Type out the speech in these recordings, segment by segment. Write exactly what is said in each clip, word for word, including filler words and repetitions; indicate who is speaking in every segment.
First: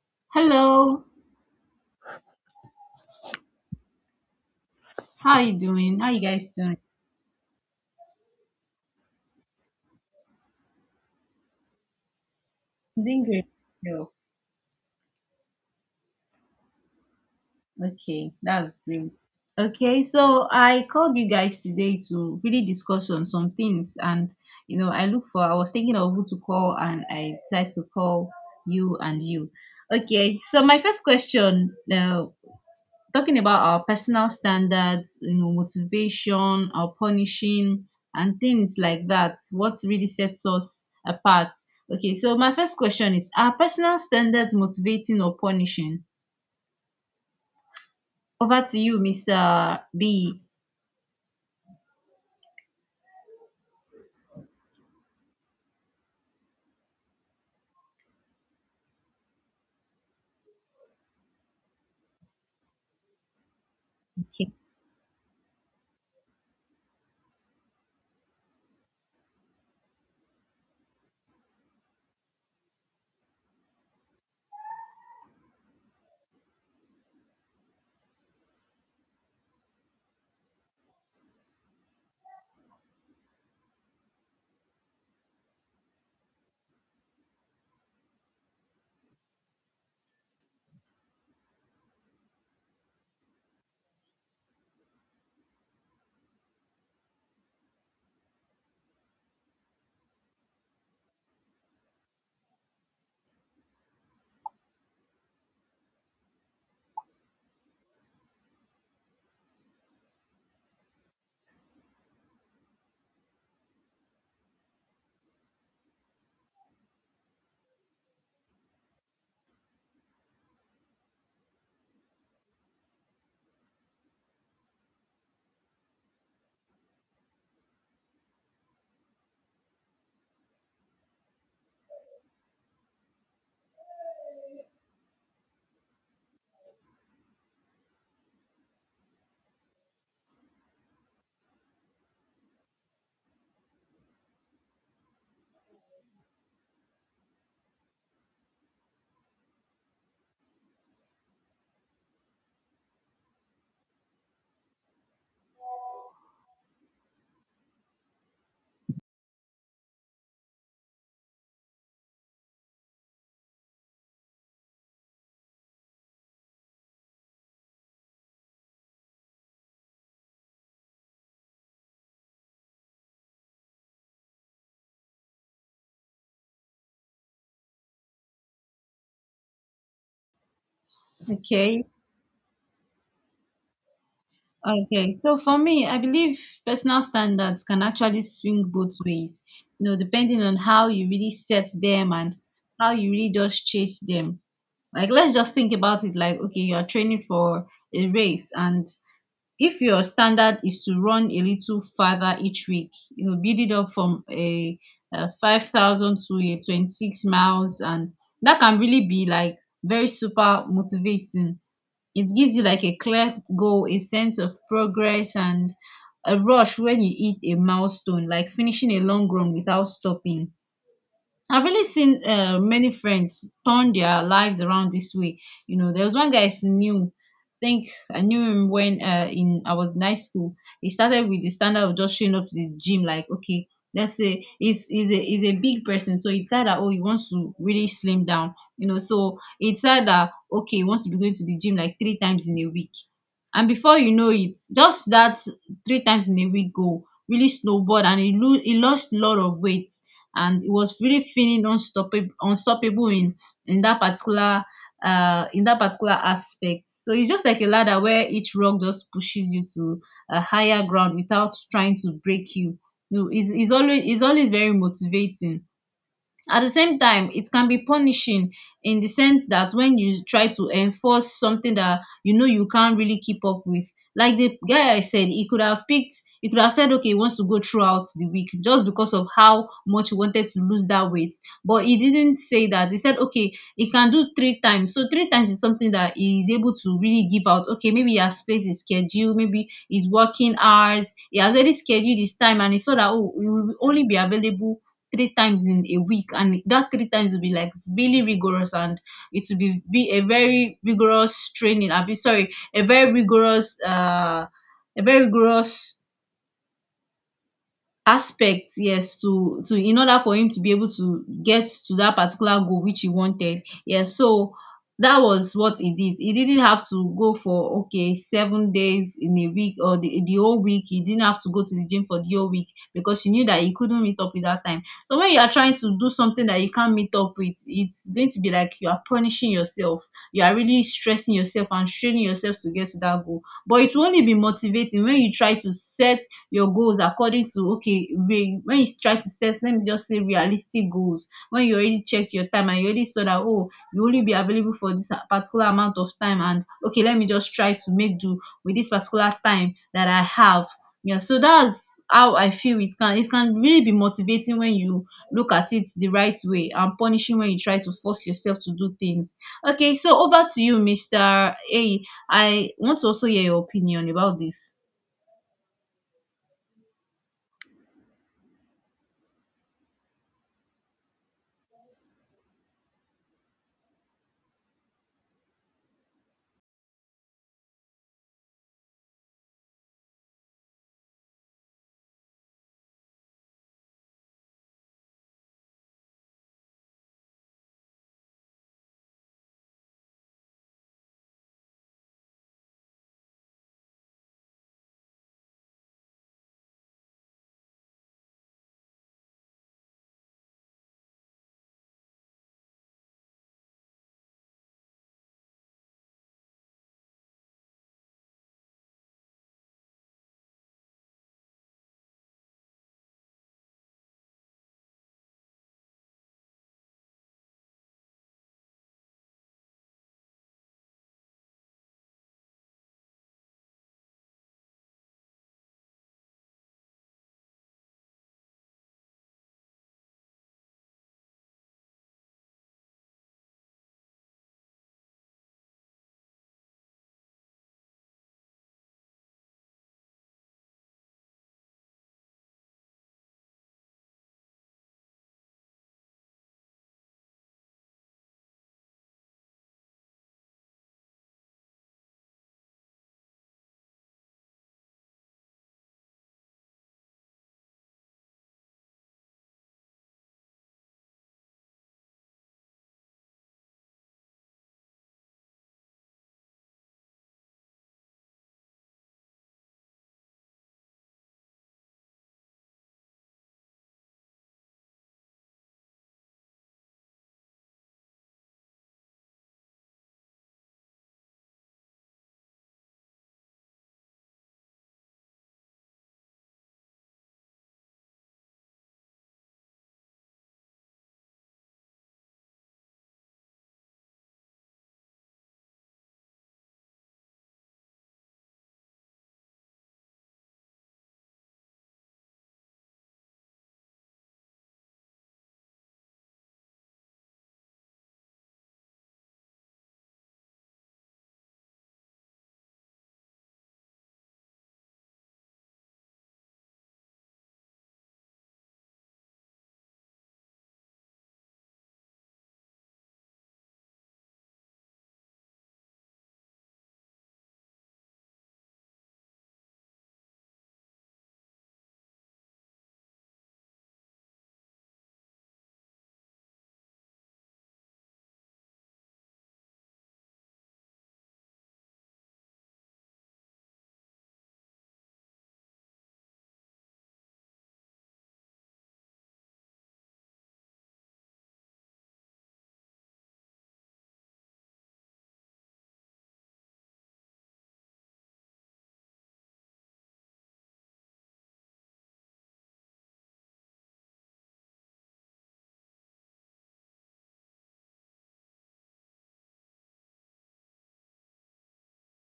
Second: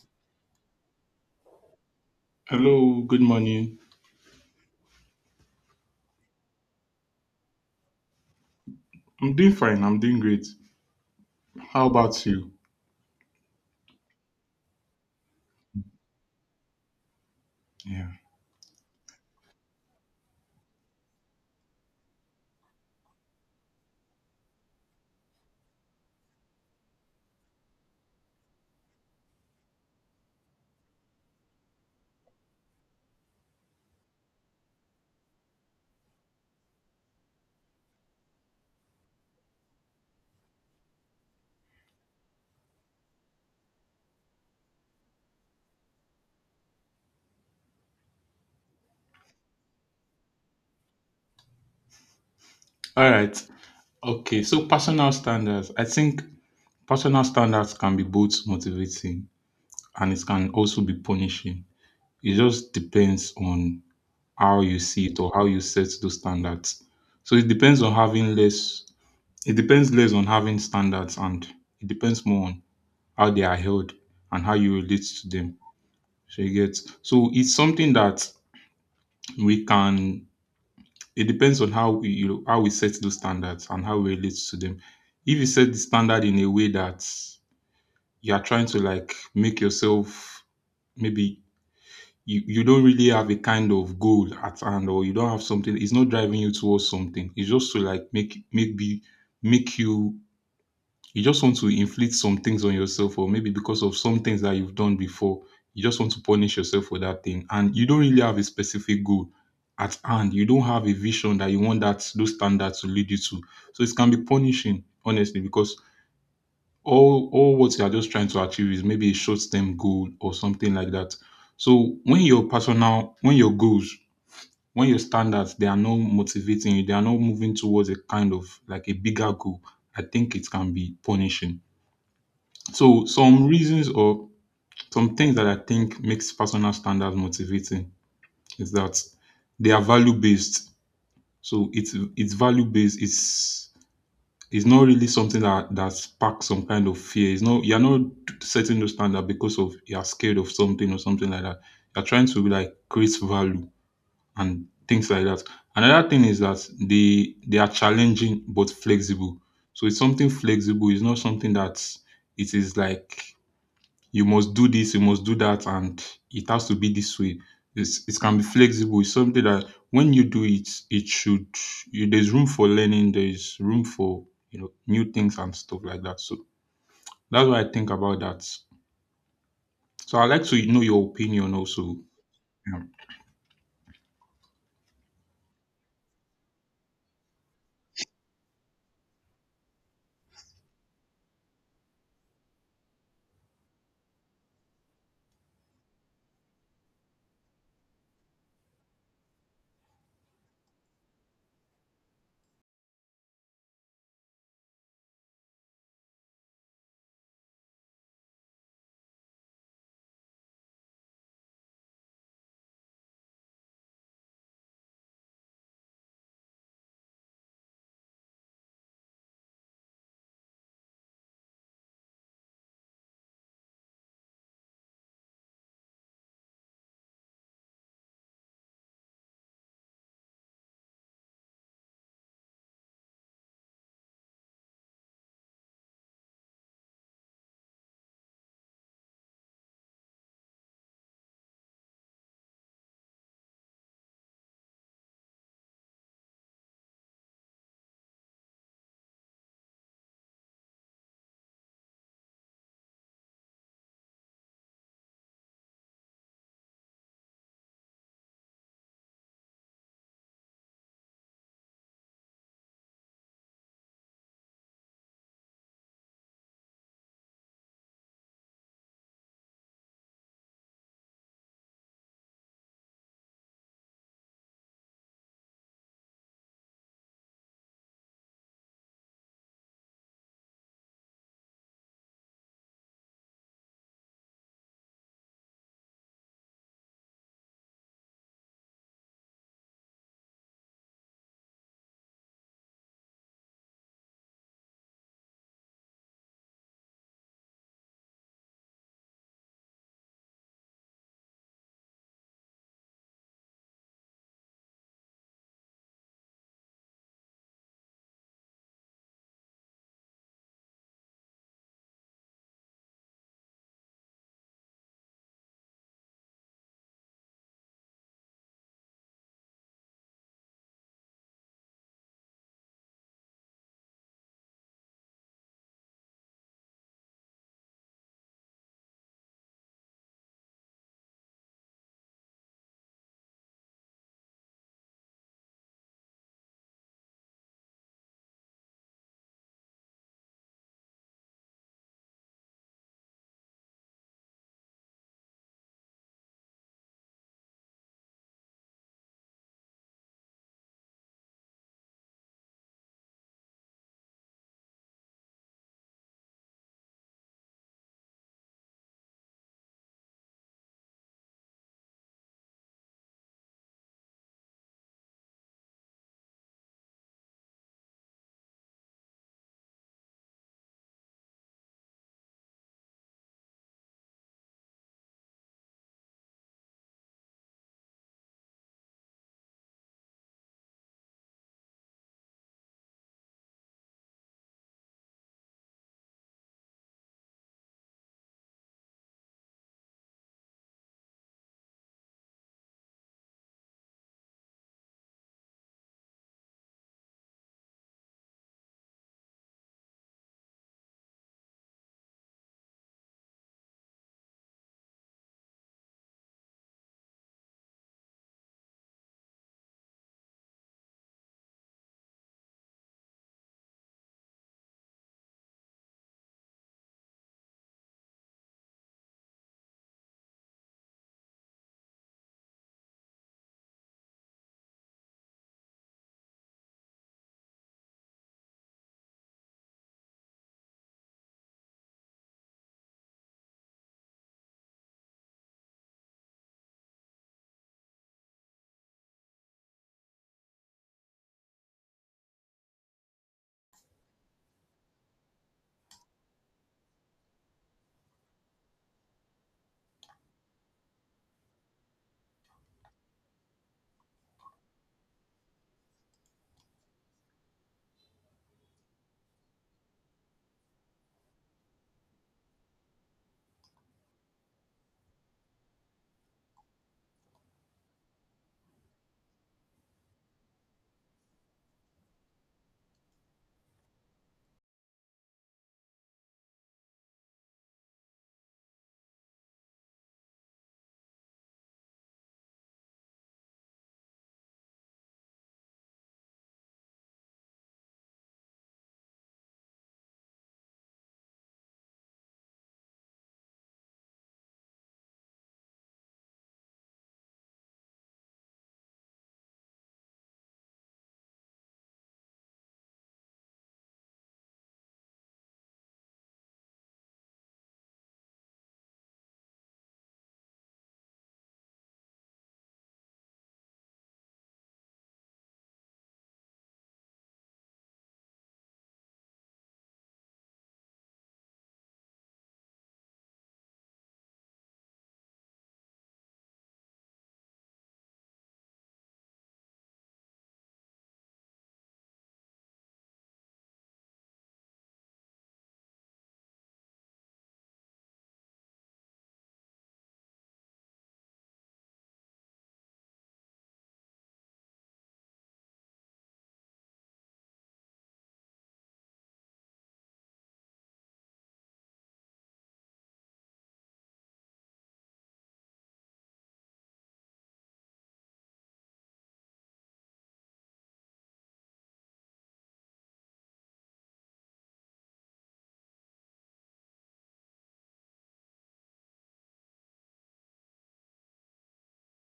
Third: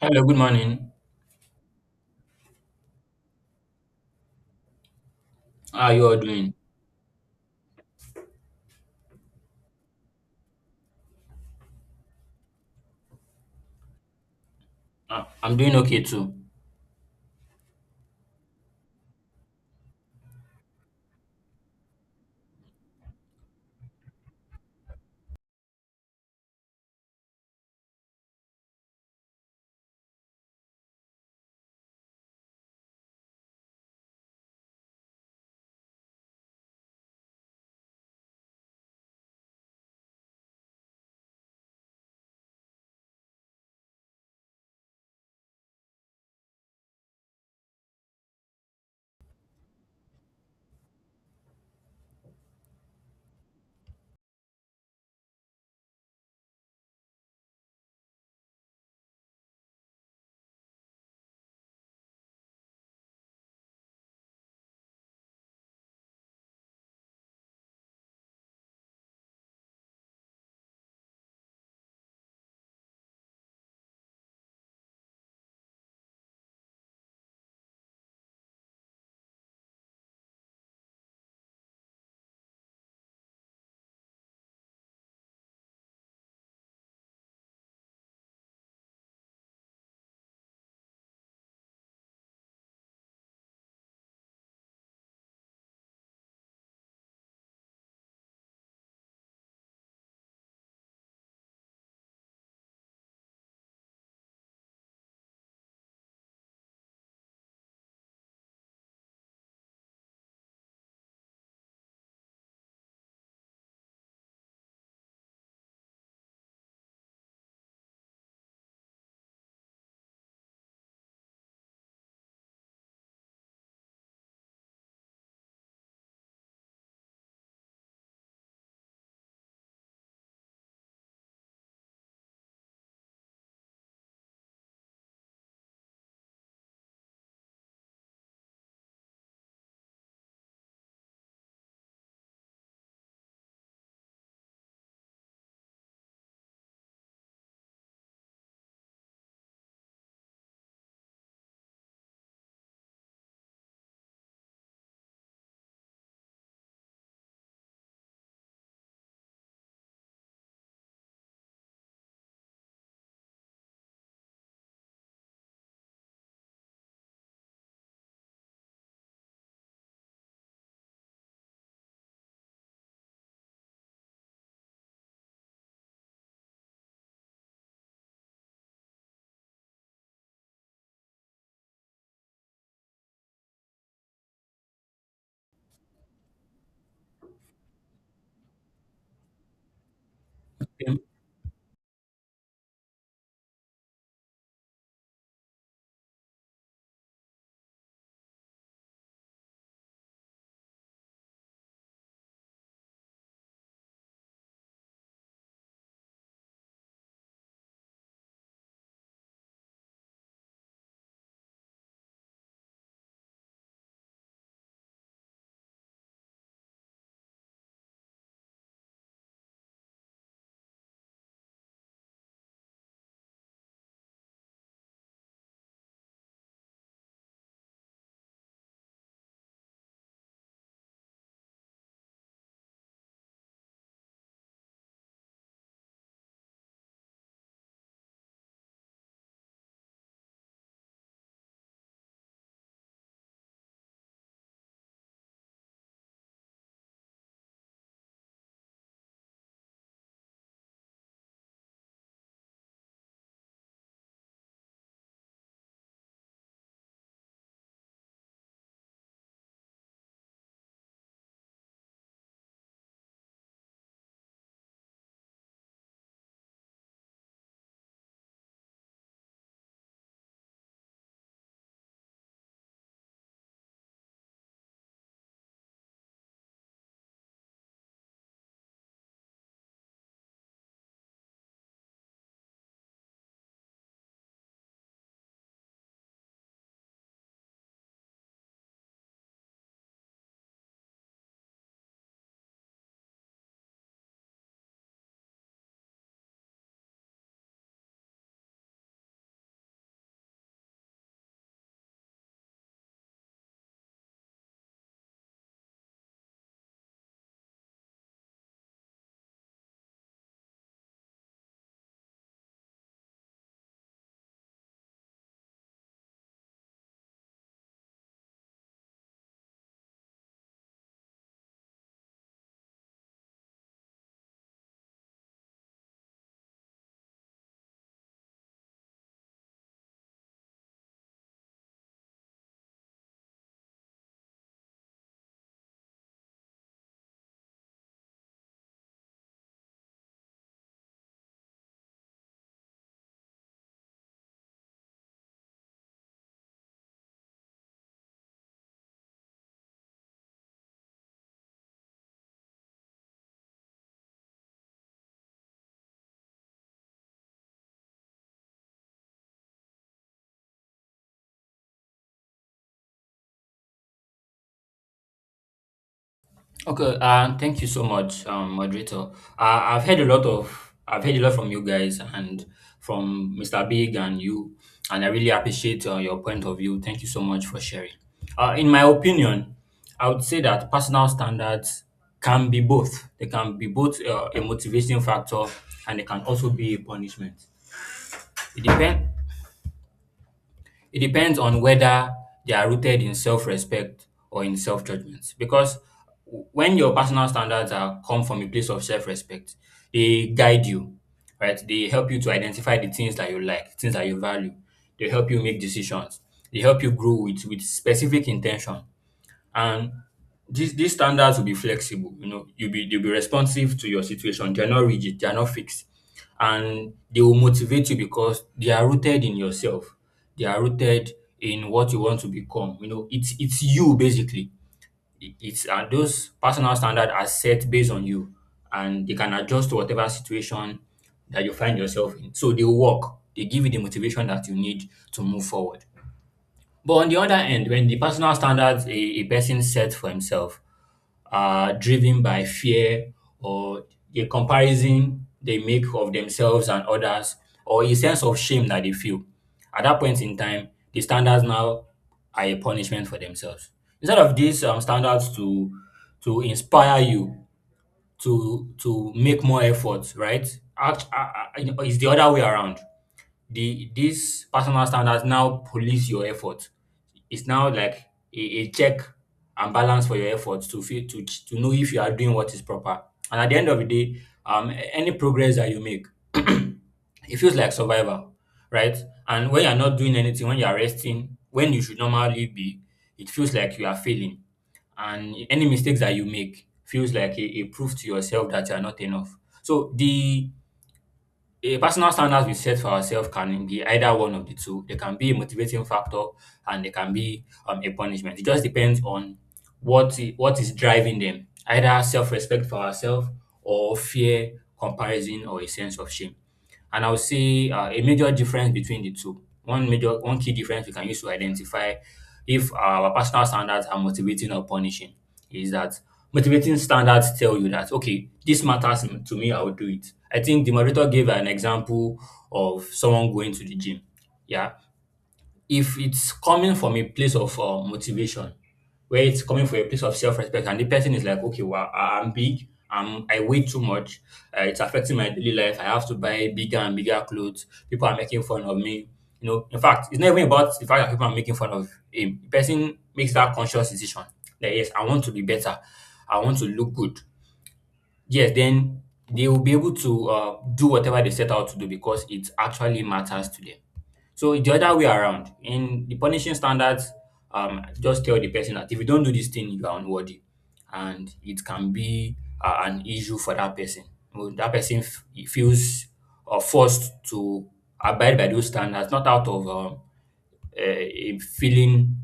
Speaker 1: Hello, good morning.
Speaker 2: Hello,
Speaker 3: Hello, good morning.
Speaker 2: how are you
Speaker 1: How are
Speaker 2: doing?
Speaker 1: you
Speaker 2: How
Speaker 1: all
Speaker 2: you guys
Speaker 1: doing?
Speaker 2: doing?
Speaker 3: I'm doing fine. I'm doing great. How about you?
Speaker 2: I'm doing great. Yo.
Speaker 1: Uh, I'm doing okay too.
Speaker 3: Yeah.
Speaker 2: Okay, that's great. Okay, so I called you guys today to really discuss on some things, and you know, I look for. I was thinking of who to call, and I decided to call you and you. Okay, so my first question, uh, talking about our personal standards, you know, motivation, our punishing, and things like that. What really sets us apart? Okay, so my first question is: Are personal standards motivating or punishing? Over to you, Mister B.
Speaker 3: All right. Okay. So, personal standards. I think personal standards can be both motivating and it can also be punishing. It just depends on
Speaker 2: Okay.
Speaker 3: how you see it or how you set those standards. So, it depends on having less, it depends less on having standards and it depends more on how they are held and how you relate to them. So, you get, so it's something that we can it depends on how we you know, how we set those standards and how we relate to them. If you set the standard in a way that you are trying to like make yourself maybe you, you don't really have a kind of goal at hand, or you don't have something, it's not driving you towards something, it's just to like make make be make you you just want to inflict some things on yourself, or maybe because of some things that you've done before, you just want to punish yourself for that thing. And you don't really have a specific goal at hand. You don't have a vision that you want that those standards to lead you to. So it can be punishing, honestly, because all all what you are just trying to achieve is maybe a short-term goal or something like that. So when your personal, when your goals, when your standards, they are not motivating you, they are not moving towards a kind of like a bigger goal. I think it can be punishing. So some reasons or some things that I think makes personal standards motivating is that they are value based. So it's it's value based. It's it's not really something that that sparks some kind of fear. It's not, you're not setting the standard because of you're scared of something or something like that. You're trying to like create value and things like that. Another thing is that they they are challenging but flexible. So it's something flexible. It's not something that it is like you must do this, you must do that, and it has to be this way. It's, it can be flexible. It's something that when you do it, it should. You, there's room for learning. There's room for you know new things and stuff like that. So that's what I think about that. So I'd like to know your opinion
Speaker 2: Okay.
Speaker 3: also. Yeah.
Speaker 2: Okay. So for me, I believe personal standards can actually swing both ways, you know, depending on how
Speaker 1: Um,
Speaker 2: you really set them and how you really just chase them. Like, let's just think about it like, okay, you are training for a race, and if your standard is to run a little farther each week, you know, build it up from a, uh five thousand to a twenty-six miles, and that can really be like very super motivating. It gives you like a clear goal, a sense of progress, and a rush when you hit a milestone, like finishing a long run without stopping. I've really seen uh, many friends turn their lives around this way. You know, there was one guy I knew. I think I knew him when uh, in I was in high school. He started with the standard of just showing up to the gym, like, okay, let's say he's he's a he's a big person, so he decided that, oh, he wants to really slim down. You know, so he decided that, okay, he wants to be going to the gym like three times in a week, and before you know it, just that three times in a week goal really snowballed, and he lo- he lost a lot of weight, and it was really feeling unstoppable unstoppable in in that particular uh in that particular aspect. So it's just like a ladder where each rock just pushes you to a higher ground without trying to break you. No, it's, it's always it's always very motivating. At the same time, it can be punishing in the sense that when you try to enforce something that you know you can't really keep up with. Like the guy I said, he could have picked, he could have said, okay, he wants to go throughout the week just because of how much he wanted to lose that weight. But he didn't say that. He said, okay, he can do three times. So three times is something that he is able to really give out. Okay, maybe he has placed his schedule, maybe his working hours. He has already scheduled his time, and he saw that, oh, he will only be available three times in a week, and that three times will be like really rigorous, and it will be, be a very rigorous training. I will be, sorry, a very rigorous uh a very rigorous aspect. Yes, to to in order for him to be able to get to that particular goal which he wanted. Yes, so that was what he did. He didn't have to go for, okay, seven days in a week, or the, the whole week. He didn't have to go to the gym for the whole week because he knew that he couldn't meet up with that time. So when you are trying to do something that you can't meet up with, it's going to be like you are punishing yourself. You are really stressing yourself and straining yourself to get to that goal, but it will only be motivating when you try to set your goals according to, okay, re- when you try to set, let me just say, realistic goals. When you already checked your time and you already saw that, oh, you only be available for this particular amount of time, and, okay, let me just try to make do with this particular time that I have. Yeah, so that's how I feel. It can it can really be motivating when you look at it the right way, and punishing when you try to force yourself to do things. Okay, so over to you, Mr. A. I want to also hear your opinion about this.
Speaker 1: Okay, uh, thank you so much, um, moderator. Uh, I've heard a lot of, I've heard a lot from you guys and from mister Big and you, and I really appreciate uh, your point of view. Thank you so much for sharing. Uh, in my opinion, I would say that personal standards can be both. They can be both uh, a motivating factor, and they can also be a punishment. It depends. It depends on whether they are rooted in self-respect or in self-judgment. Because w- when your personal standards are come from a place of self-respect, they guide you, right? They help you to identify the things that you like, things that you value. They help you make decisions. They help you grow with with specific intention. And these these standards will be flexible, you know, you'll be they'll be responsive to your situation. They're not rigid, they're not fixed. And they will motivate you because they are rooted in yourself. They are rooted in what you want to become. You know, it's it's you basically. It- It's and Those personal standards are set based on you, and they can adjust to whatever situation that you find yourself in. So they work, they give you the motivation that you need to move forward. But on the other end, when the personal standards a, a person sets for himself uh, driven by fear, or the comparison they make of themselves and others, or a sense of shame that they feel. At that point in time, the standards now are a punishment for themselves. Instead of these um, standards to to inspire you to to make more efforts, right? Act, uh, uh, it's the other way around. The these personal standards now police your effort. It's now like a a check and balance for your efforts to feel to ch- to know if you are doing what is proper. And at the end of the day, um, a- any progress that you make, it feels like survival, right? And when you're not doing anything, when you're resting, when you should normally be, it feels like you are failing. And any mistakes that you make feels like a, a proof to yourself that you are not enough. So the a personal standards we set for ourselves can be either one of the two. They can be a motivating factor, and they can be um, a punishment. It just depends on what i- what is driving them, either self-respect for ourselves, or fear, comparison, or a sense of shame. And I'll say uh, a major difference between the two. One major, one key difference we can use to identify if our personal standards are motivating or punishing is that motivating standards tell you that okay, this matters m- to me, I will do it. I think the moderator gave an example of someone going to the gym. Yeah, if it's coming from a place of uh, motivation, where it's coming from a place of self-respect, and the person is like, okay, well, I- I'm big, I'm, I weigh too much, uh, it's affecting my daily life. I have to buy bigger and bigger clothes. People are making fun of me. You know, in fact, it's not even about the fact that people are making fun of him. The person makes that conscious decision that yes, I want to be better, I want to look good. Yes, then they will be able to uh, do whatever they set out to do because it actually matters to them. So it's the other way around. In the punishing standards, um, just tell the person that if you don't do this thing, you are unworthy, and it can be uh, an issue for that person. Well, that person f- he feels uh, forced to abide by those standards, not out of um, a, a feeling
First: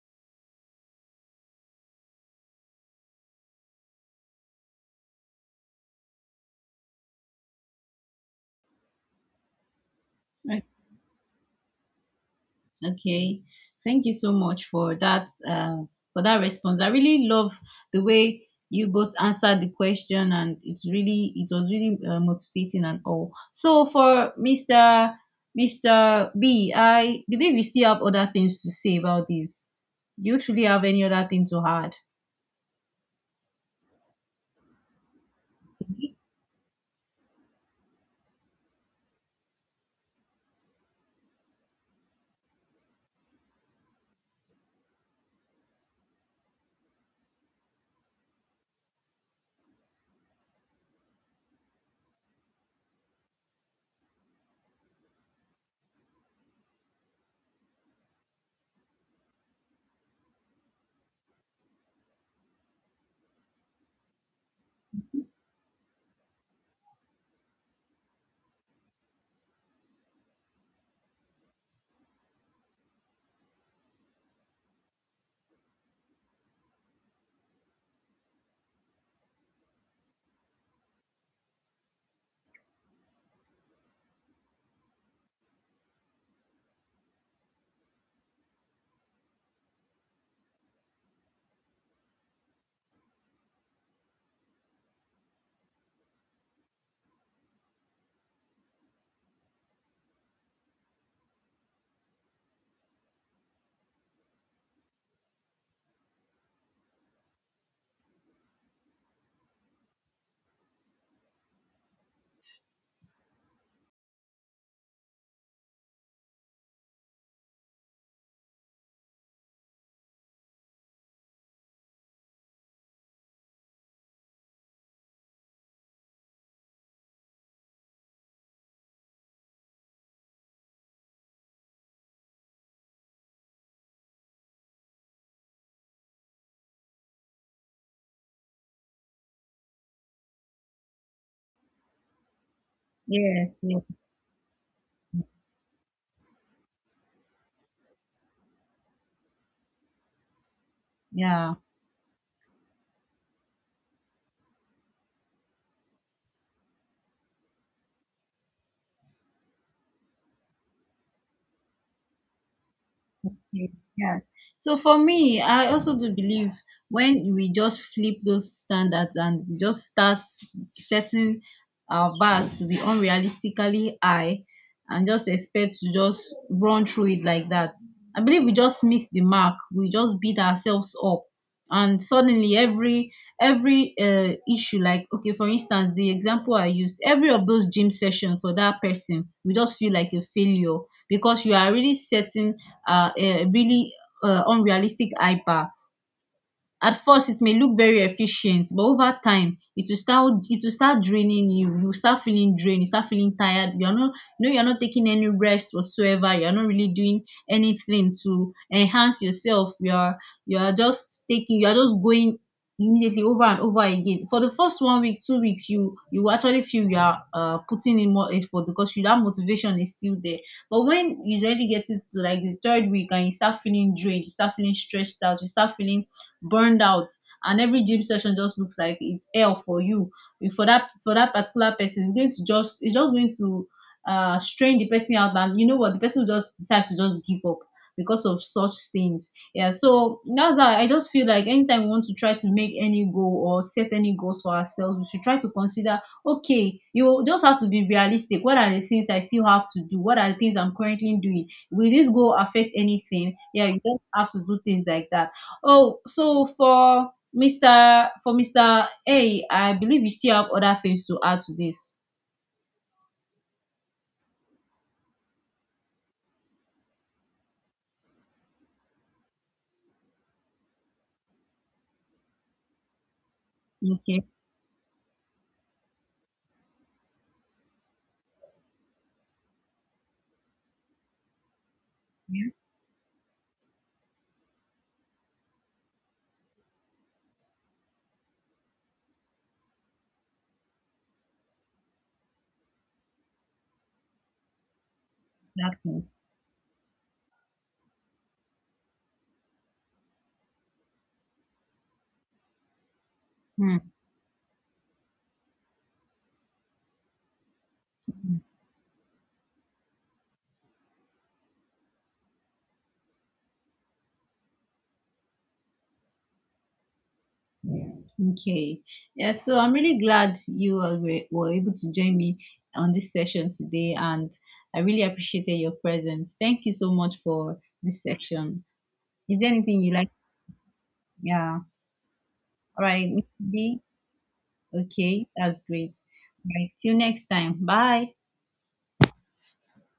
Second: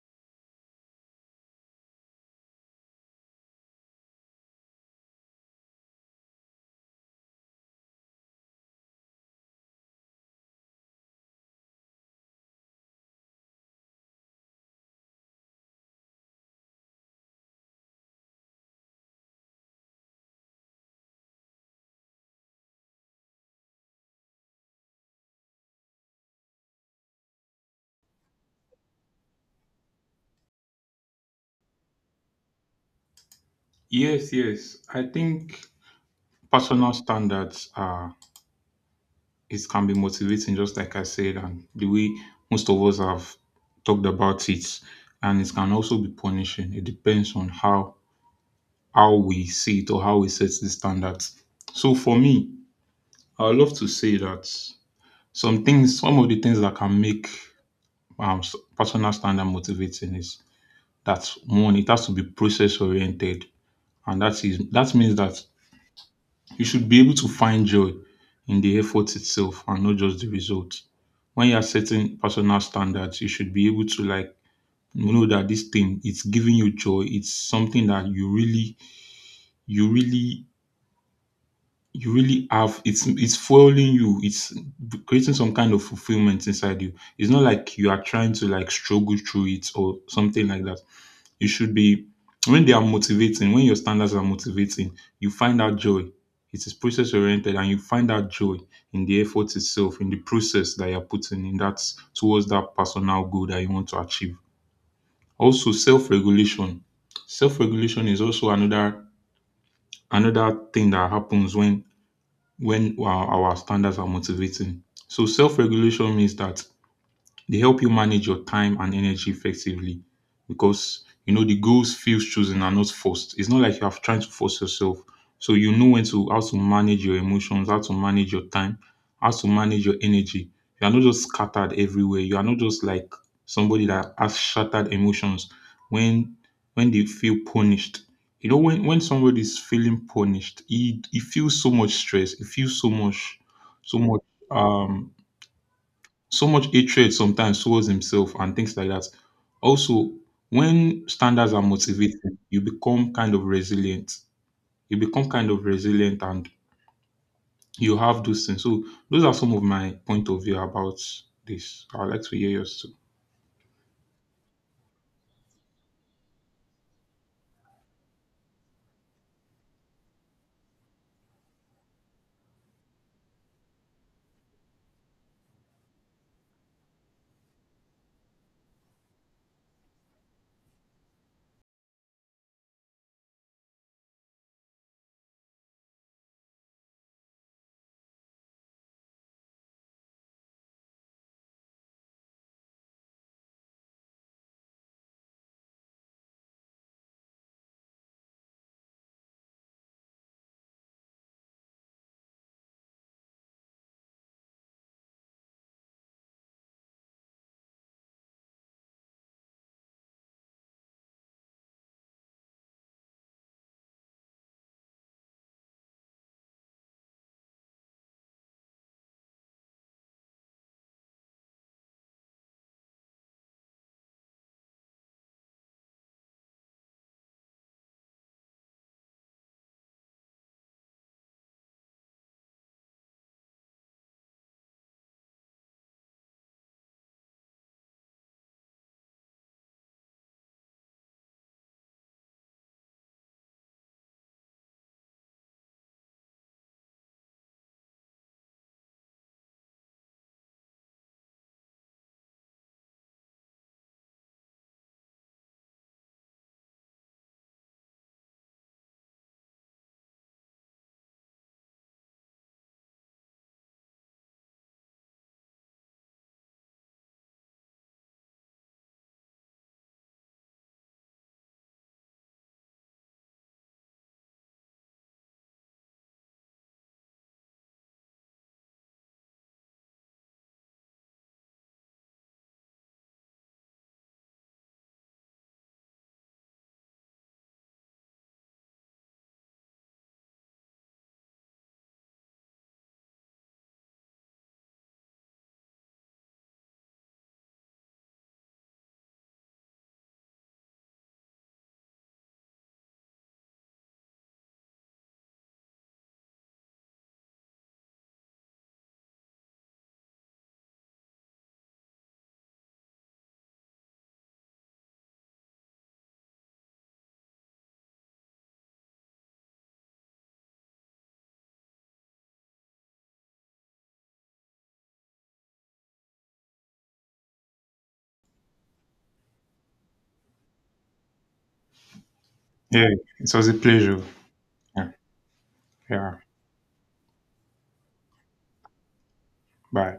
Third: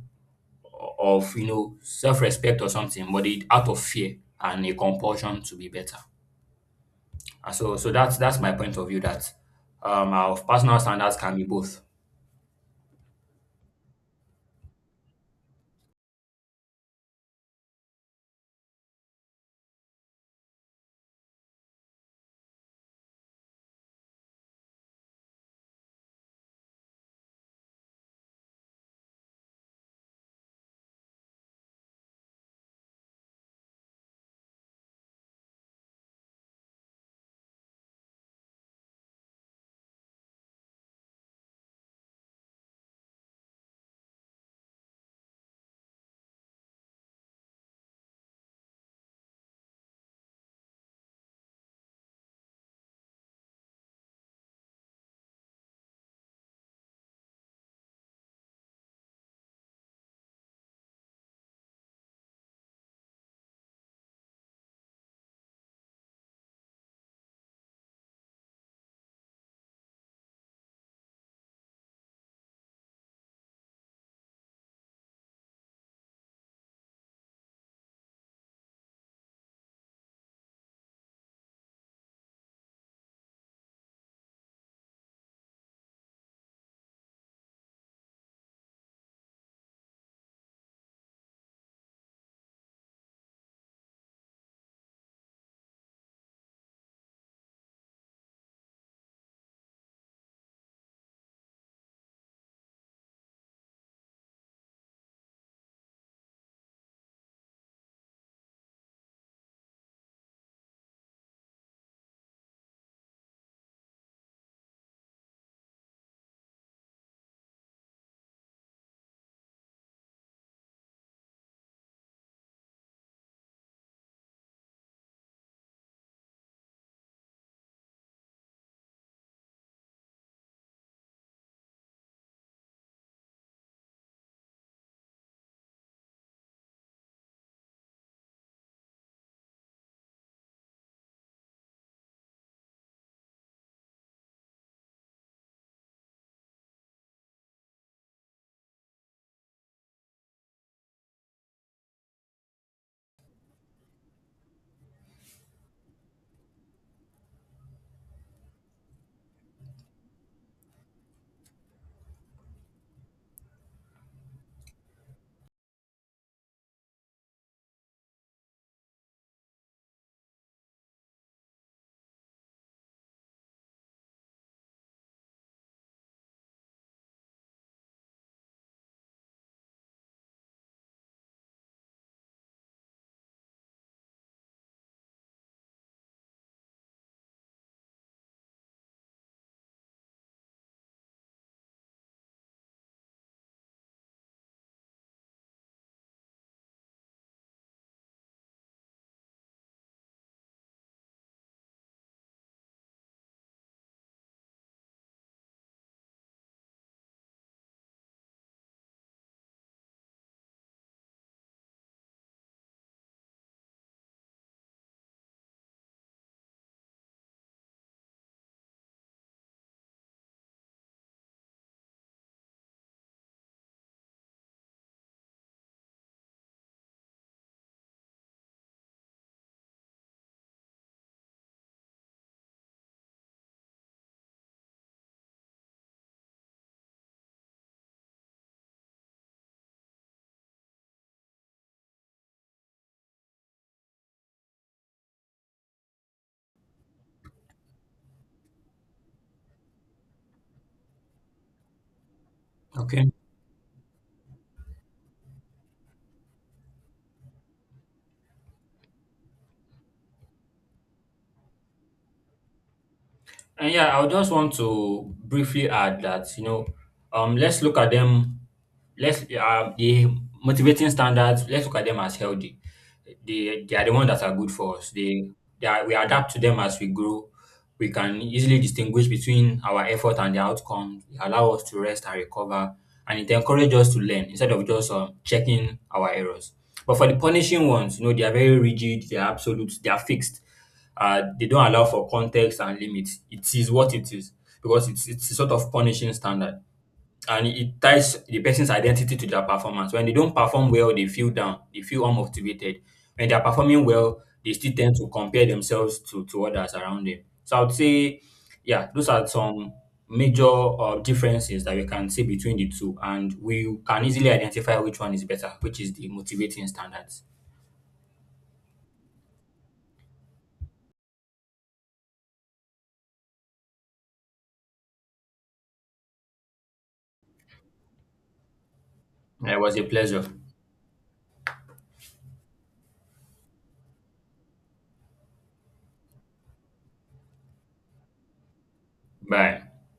Speaker 1: of, you know, self-respect or something, but it, out of fear and a compulsion to be better. And so, so that's that's my point of view. That um, our personal standards can be both.
Speaker 2: Okay, thank you so much for that uh, for that response. I really love the way you both answered the question, and it's really it was really uh, motivating and all. So for Mister Mister B, I believe you still have other things to say about this. Do you truly have any other thing to add?
Speaker 3: Yes, yes. I think personal standards are it can be motivating, just like I said, and the way most of us have talked about it. And it can also be punishing. It depends on how how we see it or how we set the standards. So for me, I would love to say that some things, some of the things that can make um, s- personal standard motivating is that one, it has to be process oriented, and that is that means that you should be able to find joy in the effort itself and not just the result. When you are setting personal standards, you should be able to like know that this thing, it's giving you joy. It's something that you really, you really You really have, it's it's fueling you. It's creating some kind of fulfillment inside you. It's not like you are trying to like struggle through it or something like that. You should be when they are motivating, when your standards are motivating, you find that joy. It is process oriented and you find that joy in the effort itself, in the process that you're putting in that towards that personal goal that you want to achieve. Also, self-regulation. Self-regulation is also another another thing that happens when when our our standards are motivating. So self regulation means that they help you manage your time and energy effectively because you know the goals feels chosen and not forced. It's not like you are trying to force yourself. So you know when to how to manage your emotions, how to manage your time, how to manage your energy. You are not just scattered everywhere. You are not just like somebody that has shattered emotions when when they feel punished. You know, when, when somebody is feeling punished, he, he feels so much stress, he feels so much
Speaker 2: Yes. Yes.
Speaker 3: so much um so much hatred sometimes towards himself and things like that. Also, when standards
Speaker 2: Yeah.
Speaker 3: are motivating, you become kind of resilient. You become kind of resilient and you have those things. So those are some of my point of view about this. I'd like to hear yours too.
Speaker 2: Okay, yeah. So for me, I also do believe, when we just flip those standards and we just start setting our bars to be unrealistically high and just expect to just run through it like that, I believe we just miss the mark. We just beat ourselves up. And suddenly, every every uh, issue, like, okay, for instance, the example I used, every of those gym session for that person, we just feel like a failure because you are really setting uh, uh, really uh, unrealistic I P A. At first, it may look very efficient, but over time it will start it will start draining you. You will start feeling drained, you start feeling tired. You are not you know you are not taking any rest whatsoever. You are not really doing anything to enhance yourself. You are you are just taking you are just going immediately, over and over again. For the first one week, two weeks, you you will actually feel you are uh, putting in more effort because you, that motivation is still there. But when you really get it to like the third week, and you start feeling drained, you start feeling stressed out, you start feeling burned out, and every gym session just looks like it's hell for you. If, for that for that particular person, it's going to just, it's just going to uh strain the person out, and you know what, the person will just decides to just give up because of such things. Yeah, so that's how I just feel. Like, anytime we want to try to make any goal or set any goals for ourselves, we should try to consider, okay, you just have to be realistic. What are the things I still have to do? What are the things I'm currently doing? Will this goal affect
Speaker 1: Okay.
Speaker 2: anything? Yeah, you don't have to do things like that. Oh, so for Mister for Mister A, I believe you still have other things to add to this.
Speaker 1: And yeah, I would just want to briefly add that, you know, um, let's look at them, let's, uh, the motivating standards, let's look at them as healthy. They, they are the ones that
Speaker 2: Okay.
Speaker 1: are good for us. They, they are, we adapt to them as we grow. We can easily distinguish between our effort and the outcome. They allow us to rest and
Speaker 2: Yeah,
Speaker 1: recover, and it encourages us to learn instead of just um, checking our errors. But for the punishing ones, you know, they are very rigid, they are absolute, they are fixed, uh, they don't allow for context and limits. It is what it is because it's it's a sort of
Speaker 2: that one.
Speaker 1: punishing standard, and it ties the person's identity to their performance. When they don't perform well, they feel down, they feel unmotivated. When they are performing
Speaker 2: Hmm.
Speaker 1: well, they still tend to compare themselves to to others around them. So I would say, yeah, those are some major uh, differences that we can see between the two, and we can easily identify which one is better, which is the motivating standards.
Speaker 2: Okay. Yeah, so I'm really glad you are- were were able to join me on this session today, and I really appreciated your presence. Thank you so much for this session. Is there
Speaker 1: Yeah, it was
Speaker 2: anything
Speaker 1: a
Speaker 2: you like?
Speaker 1: pleasure.
Speaker 2: Yeah. All
Speaker 3: Yeah,
Speaker 2: right.
Speaker 3: it
Speaker 2: Mister
Speaker 3: was a
Speaker 2: B.
Speaker 3: pleasure. Yeah,
Speaker 2: Okay. That's great.
Speaker 3: yeah.
Speaker 2: All right. Till next time. Bye.
Speaker 1: Bye.
Speaker 3: Bye.